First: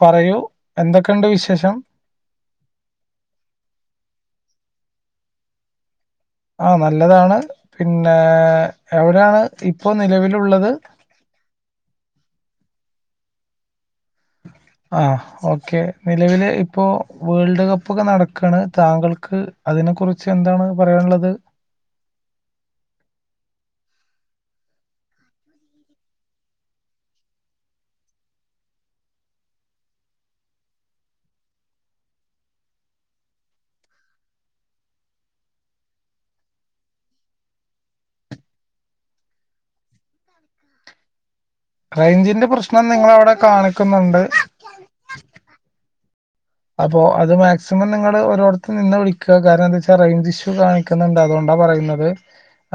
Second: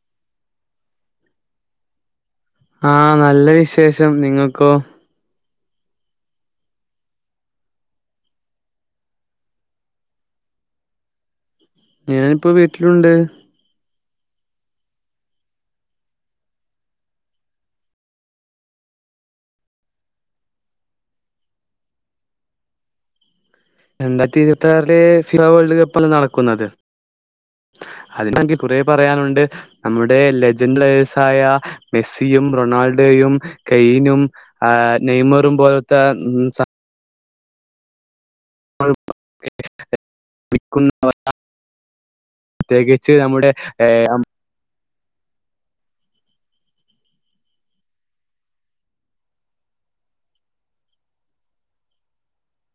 പറയൂ എന്തൊക്കെയണ്ട് വിശേഷം ശേഷം നിങ്ങൾക്കോ ആ നല്ലതാണ് പിന്നെ എവിടെയാണ് ഇപ്പൊ നിലവിലുള്ളത് ഞാനിപ്പോ വീട്ടിലുണ്ട് ആ ഓക്കെ നിലവില് ഇപ്പോ വേൾഡ് കപ്പ് ഒക്കെ നടക്കാണ് താങ്കൾക്ക് അ അതിനെ കുറിച്ച് എന്താണ് പറയാനുള്ളത് രണ്ടായിരത്തി ഇരുപത്തി ആറിലെ ഫിഫ വേൾഡ് കപ്പല്ല നടക്കുന്നത് അതിനങ്കിൽ കുറേ പറയാനുണ്ട് നമ്മുടെ ലെജൻറ്ഴ്സ ആയ മെസ്സി യും റൊണാൾഡോയും കൈനും ആ നെയ്മറും പോലത്തെ [unintelligible] റേഞ്ചിന്റെ പ്രശ്നം നിങ്ങള പ്രത്യേകിച്ച് അവിടെ നമ്മുടെ ഏഹ് കാണിക്കുന്നുണ്ട് അപ്പൊ അത് മാക്സിമം നിങ്ങൾ [unintelligible] നിന്ന് വിളിക്കുക കാരണം എന്താ വെച്ചാ റേഞ്ച് ഇഷ്യൂ കാണിക്കുന്നുണ്ട് അതുകൊണ്ടാ പറയുന്നത്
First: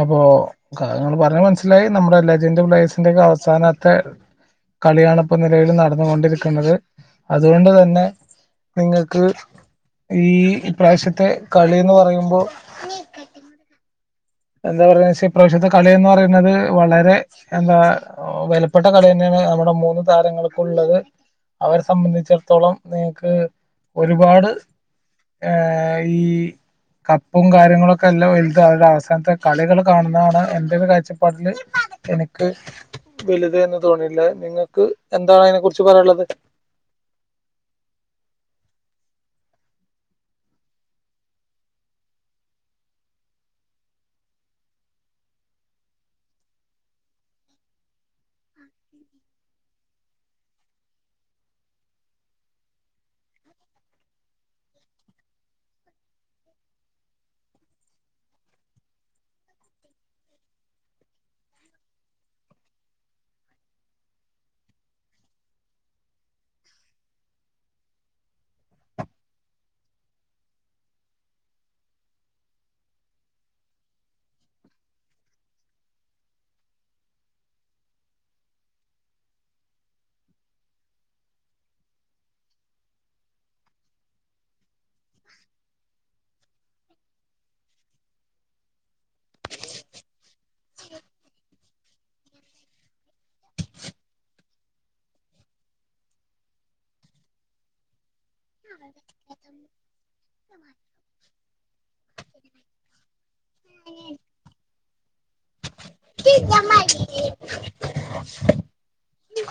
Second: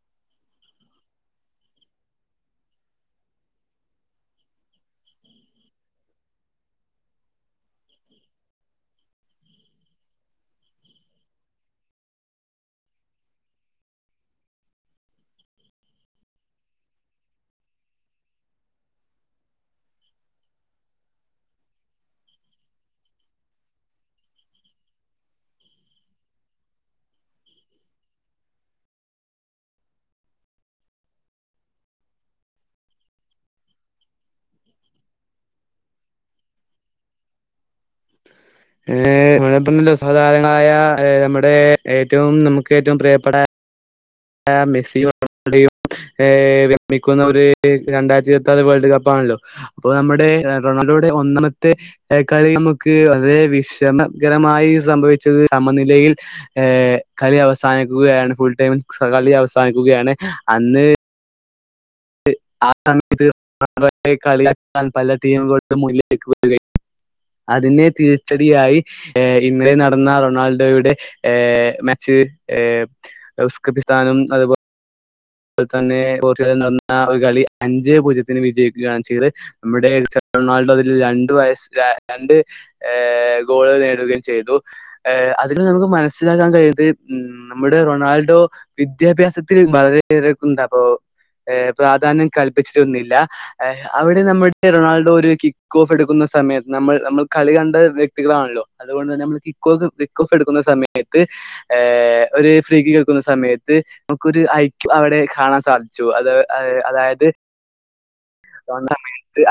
അപ്പൊക്കങ്ങള് പറഞ്ഞഞ് മനസ്സിലായി നമ്മുടെ ലജൻ്റ് പ്ലേ്സിന്റെ ഒക്കെ അവസാനത്തെ കളിയണിപ്പ നിലവിൽ നടന്നുകൊണ്ടിരിക്കുന്നത് അതുകൊണ്ട് തന്നെ നിങ്ങൾക്ക് ഈ പ്രാവശ്യത്തെ കളിന്ന് പറയുമ്പോ എന്താ പറയെ ഇപ്രാവശ്യത്തെ കളിന്ന് പറയുന്നത് വളരെ എന്താ വിലപ്പെട്ട കളി തന്നെയാണ് നമ്മുടെ മൂന്ന് താരങ്ങൾക്കുള്ളത് അവരെ സംബന്ധിച്ചിടത്തോളം നിങ്ങക്ക് ഒരുപാട് ഏ ഈ കപ്പും കാര്യങ്ങളൊക്കെ എല്ലാം വലുത അവരുടെ അവസ്ഥ ങ്ങനത്തെ കളികൾ കാണുന്നതാണ് എന്റെ ഒരു കാഴ്ചപ്പാട്ടില് എനിക്ക് വലുത് എന്ന് തോന്നിയില്ല നിങ്ങക്ക് എന്താണ് അതിനെ കുറിച്ച് പറയാനുള്ളത് [inaudible] [unintelligible] സാധാരണായ നമ്മുടെ ഏറ്റവും നമുക്ക് ഏറ്റവും പ്രിയപ്പെട്ട മെസ്സിയും റൊണാൾഡയും ഹേ വിരമിക്കുന്ന ഒരു രണ്ടായിരത്തി ഇരുപത്തിയാറ് വേൾഡ് കപ്പാണല്ലോ അപ്പൊ നമ്മുടെ റൊണാൾഡോ നമ്മുടെ ഒന്നാമത്തെ കളി നമുക്ക് വളരെ വിഷമകരമായി സംഭവിച്ചത് സമനില [unintelligible] കളി അവസാനിക്കുകയാണ് ഫുൾ ടൈമ കളി അവസാനിക്കുകയാണ് അന്ന് ആ സമയത്ത് കളികളിക്കാൻ പല ടീമുകളും മുന്നിലേക്ക് വരുകയും അതിനെ തിരിച്ചടിയായി ഇന്നലെ നടന്ന റൊണാൾഡോയുടെ മാച്ച് ഉസ്കക്കിസ്ഥാനും അതുപോലെ അതുപോലെ തന്നെ പോര്‍ച്ചുഗൽ നടന്ന ഒരു കളി അഞ്ച് പൂജ്യത്തിന് വിജയിക്കുകയാണ് ചെയ്തത് നമ്മുടെ റൊണാൾഡോ അതിൽ രണ്ട് വയസ് രണ്ട് ഗോളുകൾ നേടുകയും ചെയ്തു അതിൽ നമുക്ക് മനസ്സിലാക്കാൻ കഴിയുന്നത് നമ്മുടെ റൊണാൾഡോ വിദ്യാഭ്യാസത്തിൽ വളരെ [unintelligible] അപ്പോ പ്രാധാന്യം കൽപ്പിച്ചിട്ടൊന്നില്ല അവിടെ നമ്മുടെ റൊണാൾഡോ ഒരു കിക്ക് ഓഫ് എടുക്കുന്ന സമയത്ത് നമ്മൾ നമ്മൾ കളി കണ്ട വ്യക്തികളാണല്ലോ അതുകൊണ്ട് തന്നെ നമ്മുക്ക് കിക്ക് ഓഫ് എടുക്കുന്ന സമയത്ത് ഒരു ഫ്രീക്കിക്ക് എടുക്കുന്ന സമയത്ത് നമുക്കൊരു ഐക്യു അവിടെ കാണാൻ സാധിച്ചു അത് അതായത്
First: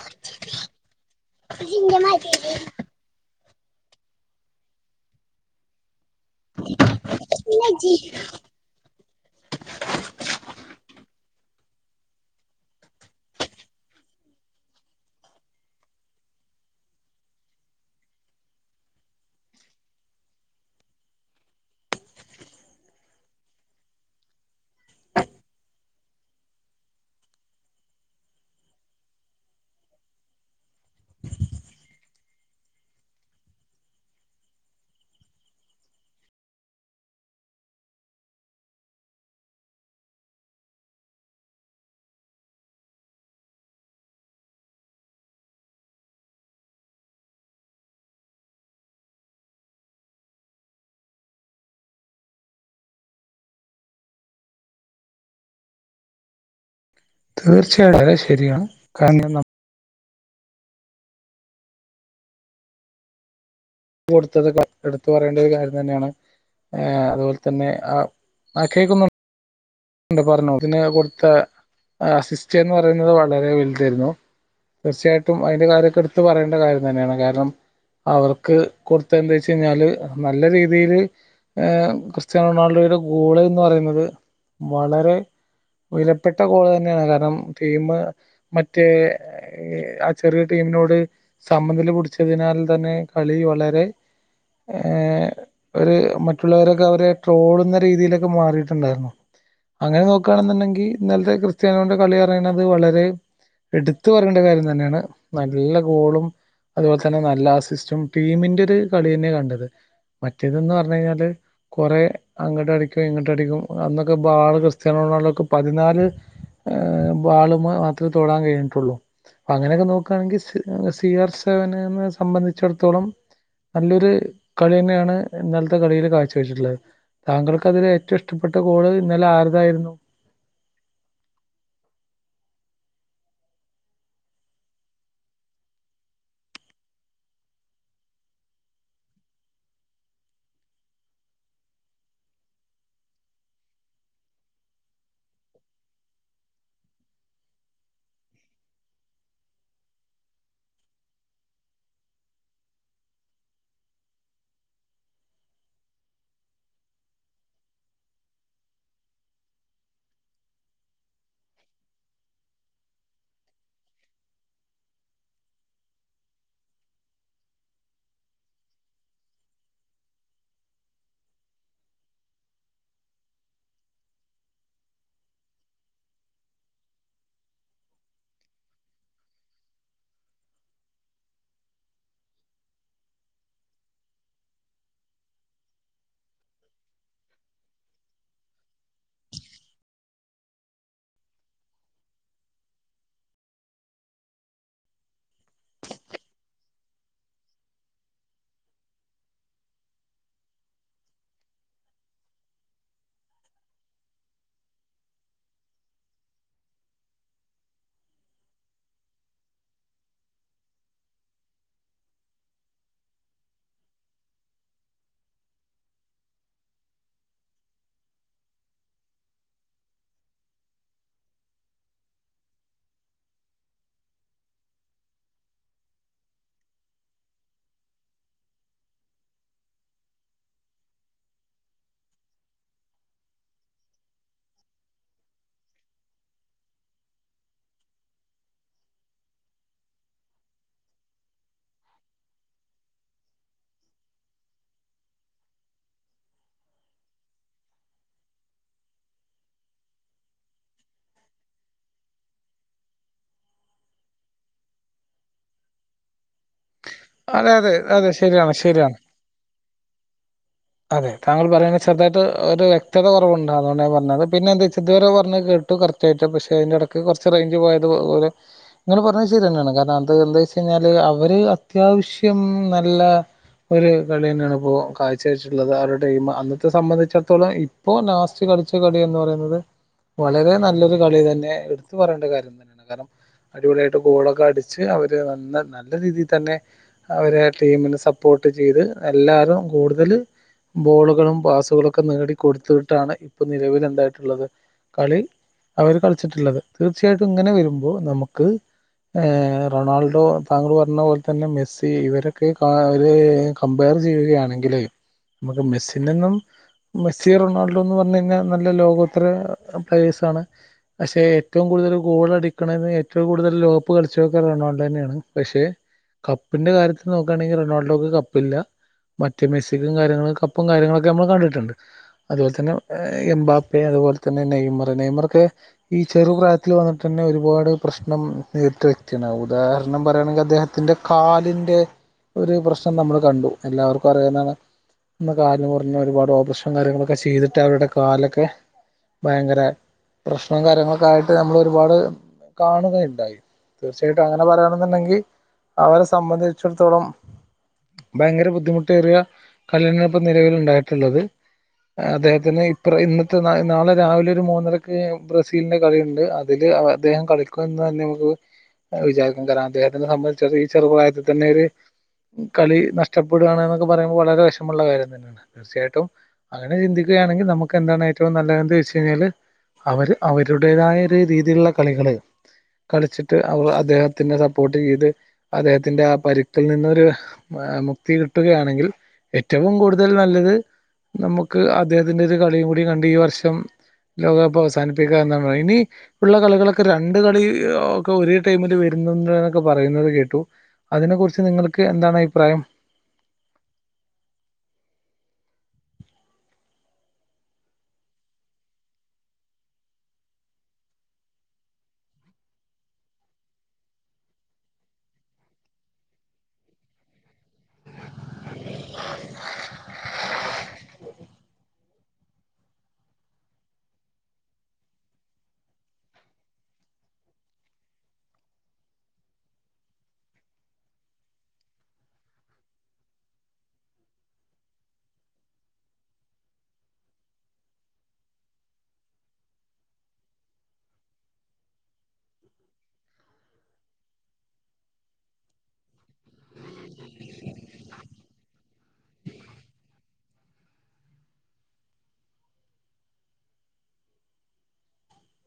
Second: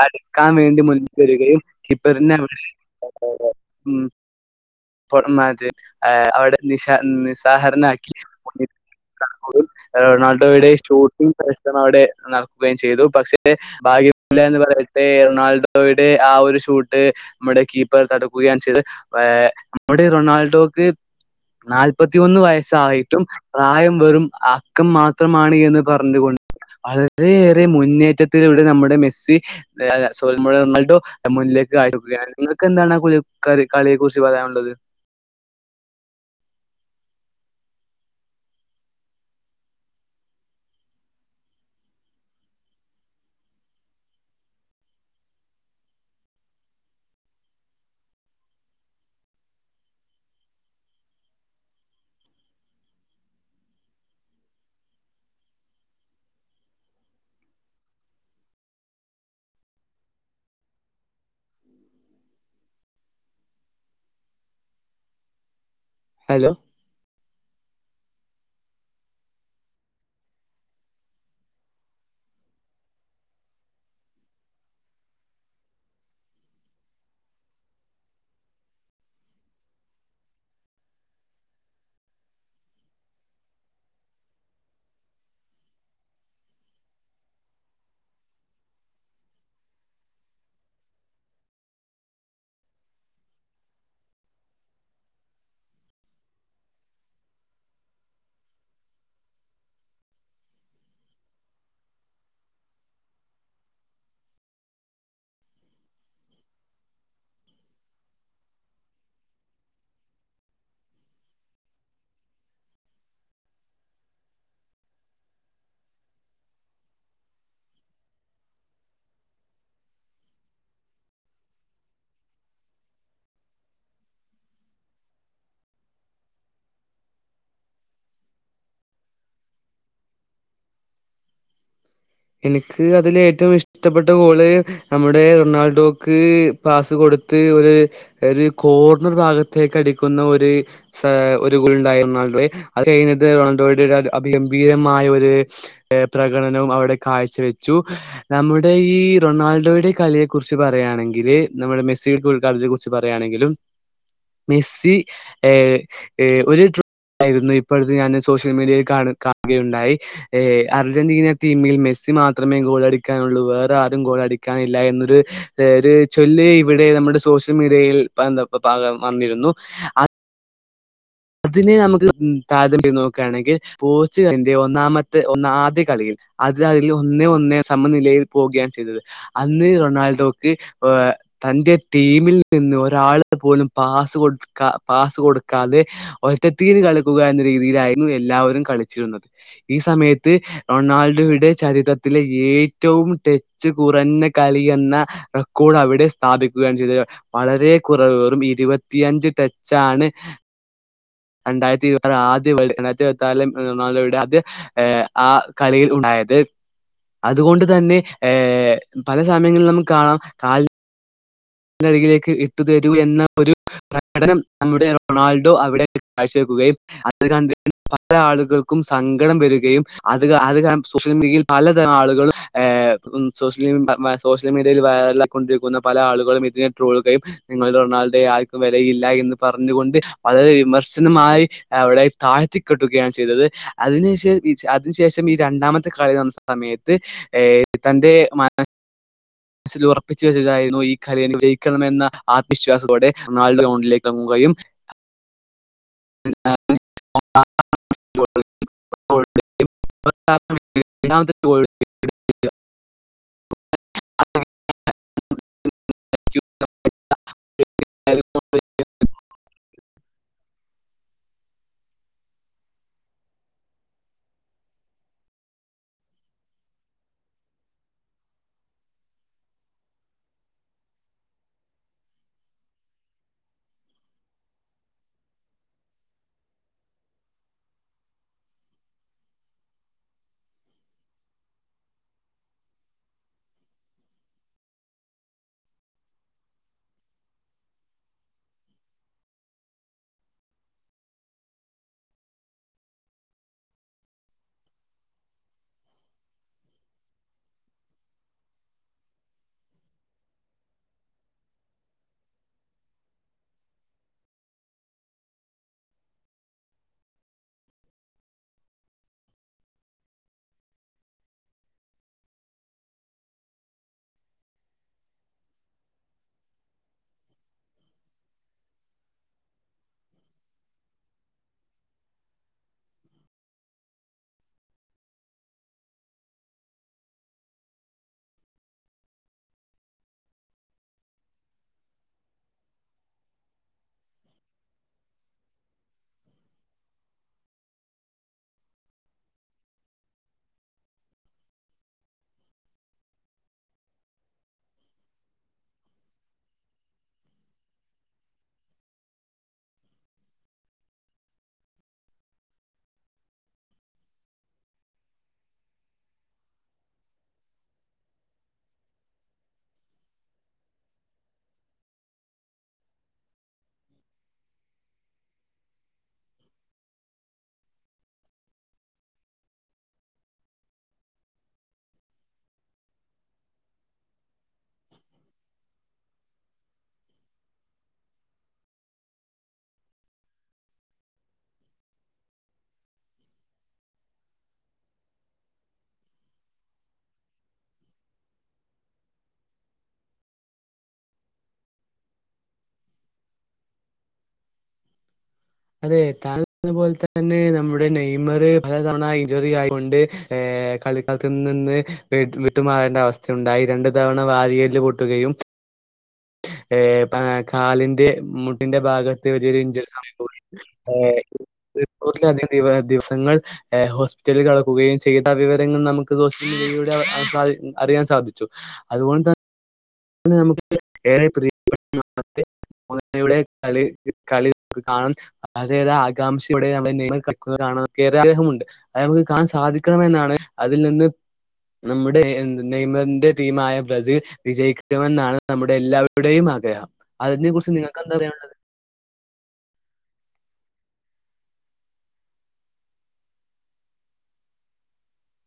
അടുക്കാൻ വേണ്ടി മുന്നിലേക്ക് വരികയും കീപ്പറിനെ ഉം [unintelligible] അവിടെ നി നിസാഹകരനാക്കി റൊണാൾഡോയുടെ ഷൂട്ടിംഗ് അവിടെ നടക്കുകയും ചെയ്തു പക്ഷേ ഭാഗ്യമില്ലാന്ന് പറയട്ടെ റൊണാൾഡോയുടെ ആ ഒരു ഷൂട്ട് നമ്മുടെ കീപ്പർ തടുക്കുകയാണ് ചെയ്ത് ഏ നമ്മുടെ റൊണാൾഡോക്ക് നാല്പത്തിയൊന്ന് വയസ്സായിട്ടും പ്രായം വെറും അക്കം മാത്രമാണ് എന്ന് പറഞ്ഞുകൊണ്ട് വളരെയേറെ മുന്നേറ്റത്തിൽ ഇവിടെ നമ്മുടെ മെസ്സി സോറി നമ്മുടെ റൊണാൾഡോ മു നിങ്ങൾക്ക് എന്താണ് കളിയെ കുറിച്ച് പറയാനുള്ളത് തീര്‍ച്ചയായിട്ടും വളരെ ശരിയാണ് കാരണം ന കൊടുത്തത് എടുത്ത് പറയേണ്ട ഒരു കാര്യം തന്നെയാണ് ഹലോ അതുപോലെ തന്നെ ആ ആ കേൾക്കുന്നു ഉണ്ട് പറഞ്ഞോ പിന്നെ കൊടുത്ത അസിസ്റ്റ് എന്ന് പറയുന്നത് വളരെ വലുതായിരുന്നു തീർച്ചയായിട്ടും അതിന്റെ കാര്യമൊക്കെ എടുത്ത പറയേണ്ട കാര്യം തന്നെയാണ് കാരണം അവർക്ക് കൊടുത്ത് എന്താവെച്ച് കഴിഞ്ഞാൽ നല്ല രീതിയിൽ ഏ ക്രിസ്റ്റ്യാനോ റൊണാൾഡോയുടെ ഗോൾ എന്ന് പറയുന്നത് വളരെ വിലപ്പെട്ട ഗോൾ തന്നെയാണ് കാരണം ടീം മറ്റേ ആ ചെറിയ ടീം നോട് സമനിലപിടിച്ചതിനാൽ തന്നെ കളി വളരെ ഏ ഒരു മറ്റുള്ളവരൊക്കെ അവരെ ട്രോളുന്ന രീതിയിലൊക്കെ മാറിയിട്ടുണ്ടായിരുന്നു അങ്ങനെ നോക്കുകയാണെന്നുണ്ടെങ്കിൽ ഇന്നലത്തെ ക്രിസ്റ്റ്യാനോ റൊണാൾഡോയുടെ കളി പറയുന്നത്‌ വളരെ എടുത്തു പറയേണ്ട കാര്യം തന്നെയാണ് നല്ല ഗോളും അതുപോലെ തന്നെ നല്ല അസിസ്റ്റും ടീമിന്റെ ഒരു കളി തന്നെ കണ്ടത് മറ്റേതന്ന് പറഞ്ഞ് കഴിഞ്ഞാൽ കൊറേ അങ്ങോട്ടടിക്കും ഇങ്ങോട്ടടിക്കും അതൊക്കെ ബാൾ ആള് ക്രിസ്റ്റ്യാനോ റൊണാൾഡക്ക് പതിനാല് ഏ വാൾ മാത്രമേ തോടാൻ കഴിഞ്ഞിട്ടുള്ളൂ അപ്പ അങ്ങനെയൊക്കെ നോക്കുകയാണെങ്കിൽ സി ആർ സവനിനെ സംബന്ധിച്ചിടത്തോളം നല്ലൊരു കളി തന്നെയാണ് ഇന്നലത്തെ കളിയിൽ കാഴ്ച വെച്ചിട്ടുള്ളത് താങ്കൾക്ക് അതിൽ ഏറ്റവും ഇഷ്ടപ്പെട്ട ഗോൾ ഇന്നലെ ആര്തായിരുന്നു എനിക്ക് അതിൽ ഏറ്റവും ഇഷ്ടപ്പെട്ട ഗോൾ നമ്മുടെ റൊണാൾഡോക്ക് പാസ് കൊടു ത്ത് ഒരു ഒരു കോർണർ ഭാഗത്തേക്ക് അടിക്കുന്ന ഒരു ഒരു ഗോൾ ഉണ്ടായിരുന്നു റൊണാൾഡോ അത് കഴിുന്നത് റൊണാൾഡോയുടെ അഭഗംഭീരമായ ഒരു പ്രകടനവും അവിടെ കാഴ്ചവെച്ചു നമ്മുടെ ഈ റൊണാൾഡോയുടെ കളിയെ കുറിച്ച് പറയുകയാണെങ്കിൽ നമ്മുടെ മെസ് സീട്ടൾക്കാരത്തെ കുറിച്ച് പറയുകയാണെങ്കിലും മെസ്സി ഏ ഏ രു ആയിരുന്നു. ഇപ്പടുത്ത് ഞാൻ സോഷ്യൽ മീഡിയയിൽ കാണ് കാണുകയുണ്ടായി. ഏ അർജന്റീന ടീമിൽ മെസ്സി സ്സി മാത്രമേ ഗോളടിക്കാനുള്ളൂ, വേറെ ആരും ഗോളടിക്കാനില്ല എന്നൊരു ഒരു ചൊല്ല് ഇവിടെ നമ്മുടെ സോഷൽ മിഡിയയിൽ [unintelligible] വന്നിരുന്നു. അതിനെ നമ്മക്ക് താരതമ്യം ചെയ്ത് നോക്കാണെങ്കിൽ [unintelligible] ഒന്നാമത്തെ ആദ്യ കളിയിൽ അത് അതിൽ ഒന്നേ ഒന്ന് സമനിലയിൽ പോകുകയാണ് ചെയ്തത്. അന്ന് റൊണാൾഡോക്ക് ഏ തന്റെ ടീമിൽനിന്ന് ഒരാള് പോലും പാസ് കൊട്ക്കാ പാസ് കൊടുക്കാതെ ഒറ്റത്തീര് കളിക്കുക എന്ന രീതിയിലായിരുന്നു എല്ലാവരും കളിച്ചിരുന്നത്. ഈ സമയത്ത് ഓ റൊണാൾഡോയുടെ ചരിത ത്തില ഏറ്റവും ടച്ച് കുറഞ്ഞ കളിയെന്ന റെക്കോർഡ് ഇവിടെ സ്ഥാപിക്കുകയാണ് ചെയ്തത്. വളരെ കുറവ്, വെറും ഇരുപ്പത്തിയഞ്ച് ടച്ചാണ് രണ്ടായിരത്തി ഇരുപത്തി [unintelligible] ആ കളിയിൽ ഉണ്ടായി അതായത് അതുകൊണ്ട് തന്നെ ഏ പല സമയങ്ങളിൽ നമുക്ക് കാണാം കാൽ നരികിലേക്ക് ഇട്ടുതരൂ എന്ന ഒരു പ്രകടനം നമ്മുടെ റൊണാൾഡോ അവിടെ കാഴ്ച വെക്കുകയും, അത് കണ്ട് പല ആളുകൾക്കും സങ്കടം വരുകയും, അതുകാരണം സോഷ്യൽ മീഡിയയിൽ പലതരം ആളുകൾ ഏ സോഷ്യൽ സോഷ്യൽ മീഡിയയിൽ വൈറലായിക്കൊണ്ടിരിക്കുന്ന പല ആളുകളും ജിയെ ട്രോളുകയും, നിങ്ങൾ റൊണാൾഡോയെ ആർക്കും വെലയില്ല എന്നു പറഞ്ഞുകൊണ്ട് വിമർശനമായ്‌ അവിടെ താഴ്ത്തി കെട്ടുകയാണ് ചെയ്തത്. അതിനുശേ അതിനു ശേഷം ഈ രണ്ടാമത്തെ കളി സമയത്ത് ഏ തന്റെ മന മനസ്സിൽ ഉറപ്പിച്ച് വെച്ചതായിരുന്നു ഈ കളിയിൽ വിജയിക്കണമെന്ന ആവിശ്വാസത്തോടെ [unintelligible] [unintelligible] [inaudible] [unintelligible] [unintelligible] അതെ അതെ അതെ ശരിയാണ്, ശരിയാണ്. അതെ, താങ്കൾ പറഞ്ഞത് ചെറുതായിട്ട് ഒരു വ്യക്തത കുറവുണ്ട്, അതോണ്ടാ ഞാൻ പറഞ്ഞത്. പിന്നെ എന്താച്ചാ ഇതുവരെ പറഞ്ഞത് കേൾ ടു കറക്റ്റ് ആയിട്ട് പക്ഷേ അയിന്റ എടക്ക് കൊറച്ച് റേയിഞ്ച് പോയത് പോലെ നിങ്ങള് പറഞ്ഞേ ശരിയെന്നെയാണ് കാരണം അത് എന്ത് വെച്ച് ല് അവര് അത്യാവശ്യം നല്ല ഒരു കളിന്നെയാണ് ഇപ്പോ ക അത്യാവശ്യമുള്ളആ ടൈം അന്നത്തെ സംബന്ധിച്ചിടത്തോളം ഇപ്പോൾ ലാസ്റ്റ് കളിച്ച കളിന്ന് പറയുന്നത് വളരെ നല്ലൊരു കളി തന്നെ എടുത്തു പറയേണ്ട കാര്യം തന്നെയാണ് കാരണം അടിപൊളിയായിട്ട് ഗോളൊക്കെ അടിച്ച് അവര് നല്ല രീതിയിൽ തന്നെ അവരെ ടീമിന് സപ്പോർട്ട് പ്പോർട്ട് ചെയ്ത് എല്ലാരും കൂടുതല് ബോളുകളും പാസുകളൊക്കെ നേടി കൊടുത്ത്ട്ടാണ് ഇപ്പൊ നിലവിൽ എന്തായിട്ടുള്ളത് കളി അവര് കളിച്ചിട്ടുള്ളത് തീർച്ചയായിട്ടും ഇങ്ങനെ വരുമ്പോ നമുക്ക് എ റൊണാൾഡോ താങ്കൾ പറഞ്ഞ പോലെ തന്നെ മെസ്സി ഇവരൊക്കെ കമ് ർ ചെയ്യുകയാണെങ്കില് നമുക്ക് മെസ്സിൽന്നും മെസ്സി റൊണാൾഡോന്ന് പറഞ്ഞു കയ്ഞ്ഞാ നല്ല ലോകോത്തര പക്ഷെ ഏറ്റവും കൂടുതൽ ഗോൾടിക്കണത് ഏറ്റവും കൂടുതൽ ലോപ്പ് കളിച്ച് റൊണാൾഡോആണ് യ ണ് പക്ഷേ കപ്പിന്റെ കാര്യത്തിൽ നോക്കാണെങ്കില് റൊണാൾഡോക്ക് കപ്പില്ല മറ്റ മിസ് കപ്പും കാര്യങ്ങളും കണ്ടിട്ട്ണ്ട് അതുപോലെതന്നെ എം ബാ പ്പെ അതുപോലെതന്നെ നെയിം നെയ്മറൊക്കെ ഈ ചെറുപ്രായത്തില് വന്നിട്ടെന്നെ ഒരുപാട് പ്രശ്നം നേരിട്ട വ്യക്തിയാണ്. ഉദാഹരണം, കാരണം പറയണെങ്കിൽ അദ്ദേഹത്തിൻ്റെ കാലിൻ്റെ ഒരു പ്രശ്നം നമ്മള് കണ്ടു എല്ലാവർക്കും അറിയാവുന്നതാണ് ഒന്നു കാല് മുറിഞ്ഞ് ഒരുപാട് ഓപ്പറേഷനും കാര്യങ്ങളൊക്കെ ചെയ്തിട്ട് അവരുടെ കാലൊക്കെ ഭയങ്കര, പ്രശ്നം കാര്യങ്ങളൊക്കെ ആയിട്ട് നമ്മൾ ഒരുപാട് കാണുകയുണ്ടായി. തീർച്ചയായിട്ടും അങ്ങനെ പറയണെന്നുണ്ടെങ്കിൽ അവരെ സംബന്ധിച്ചിടത്തോളം ഭയങ്കര ബുദ്ധിമുട്ടേറിയ കല്യങ്ങള ഇപ്പ നിലവിൽ ഉണ്ടായിട്ടുള്ളത് അദ്ദേഹത്തിന് ഇപ്പറ ഇന്നത്തെ നാളെ രാവിലെ ഒരു മൂന്നരക്ക് ബ്രസീലിന്റെ കളിയുണ്ട് അതില് അദ്ദേഹം കളിക്കും എന്ന് തന്നെ നമുക്ക് വിചാരിക്കൻ കാരണം അദ്ദേഹത്തിനെ സംബന്ധിച്ചി ഈ ചെറുപ്രായത്തിൽന്നെ ഒരു കളി നഷ്ടപ്പെടുകയാണ് എന്നൊക്കെ പറയുമ്പോൾ വളരെ വി ഇഷ്ടമ കയം തന്നെയാണ് തീർച്ചയായിട്ടും അങ്ങനെ ചിന്തിക്കയാണെങ്കിൽ നമുക്ക് എന്താണ് ഏറ്റവും നല്ലത് വെച്ച് കഴിഞ്ഞാല് അവര് അവരുടേതായ ഒരു രീതിയിലുള്ള കളികള് കളിച്ചിട്ട് അവർ അദ്ദേഹത്തിന്റെ സപ്പോർട്ട് ചെയ്ത് അദ്ദേഹത്തിന്റെ ആ പരുക്കിൽ നിന്നൊരു മുക്തി കിട്ടുകയാണെങ്കിൽ ഏറ്റവും കൂടുതൽ നല്ലത് നമുക്ക് അദ്ദേഹത്തിന്റെ ഒരു കളിയും കൂടി കണ്ട് ഈ വർഷം ലോകകപ്പ് അവസാനിപ്പിക്കുക ഇനി ഉള്ള കളികളൊക്കെ രണ്ട് കളി ഒക്കെ ഒരേ ടൈമില് വര ക്കെ പറയുന്നത് കേട്ടു അതിനെ കുറിച്ച് നിങ്ങൾക്ക് എന്താണ് അഭിപ്രായം അതെ ഞാതു പോലെ തന്നെ നമ്മുടെ നെയ്മർ പല തവണ ഇഞ്ചുറി ആയൊണ്ട് കളിക്കളത്തി നിന്ന് വിട്ടുമാറേണ്ട അവസ്ഥയുണ്ടായി രണ്ടു തവണ വാരിയല്ല് പൊട്ടുകയും ഏ കാലിൻ്റെ മുട്ടിന്റെ ഭാഗത്ത് വലിയൊരു ഇഞ്ചുറി സംഭവ ഏ നൂറിലധികം ദിവസൾ ഹോസ്പിറ്റലിൽ കടക്കുകയും ചെയ്ത വിവരങ്ങൾ നമുക്ക് ദോ അറിയാൻ സാധിച്ചു അതുകൊണ്ട് തന്നെ എ നമുക്ക് ഏറെ പ്രിയപ്പെട്ട യുടെ കളി കളി കാണാൻ അത് ആകാംക്ഷോടെ നമ്മള് കാ ആഗ്രഹമുണ്ട് അത് നമുക്ക് കാണാൻ സാധിക്കണമെന്നാണ് അതിൽ നിന്ന് നമ്മുടെ നെയ്മറിന്റെ ടീമായ ബ്രസീൽ വിജയിക്ക ണമെന്നാണ് നമ്മുടെ എല്ലാവരുടെയും ആഗ്രഹം അതിനെ കുറിച്ച് നിങ്ങൾക്ക് എന്താ പററിയാനുള്ളത്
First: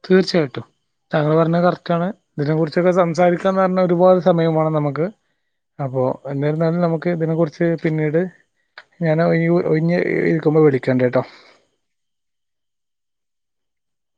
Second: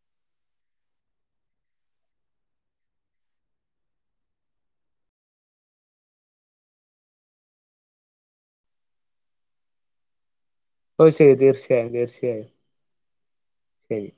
തീർച്ചയായിട്ടും താങ്കൾ പറഞ്ഞത് കറക്റ്റ് ആണ് ഇതിനെ കുറിച്ചൊക്കെ സംസാരിക്കാന്ന് പറഞ്ഞ ഒരുപാട് സമയമാണ് നമുക്ക് അപ്പൊ എന്നിരുന്നാലും നമുക്ക് ഇതിനെ കുറിച്ച് പിന്നീട് ഞൻ ഒഴിഞ്ഞ് ഇരിക്കുമ്പോ ഓ വിളിക്കണ്ട് ട്ടോ ശരി തീർച്ചയായും തീർച്ചയായും ശരി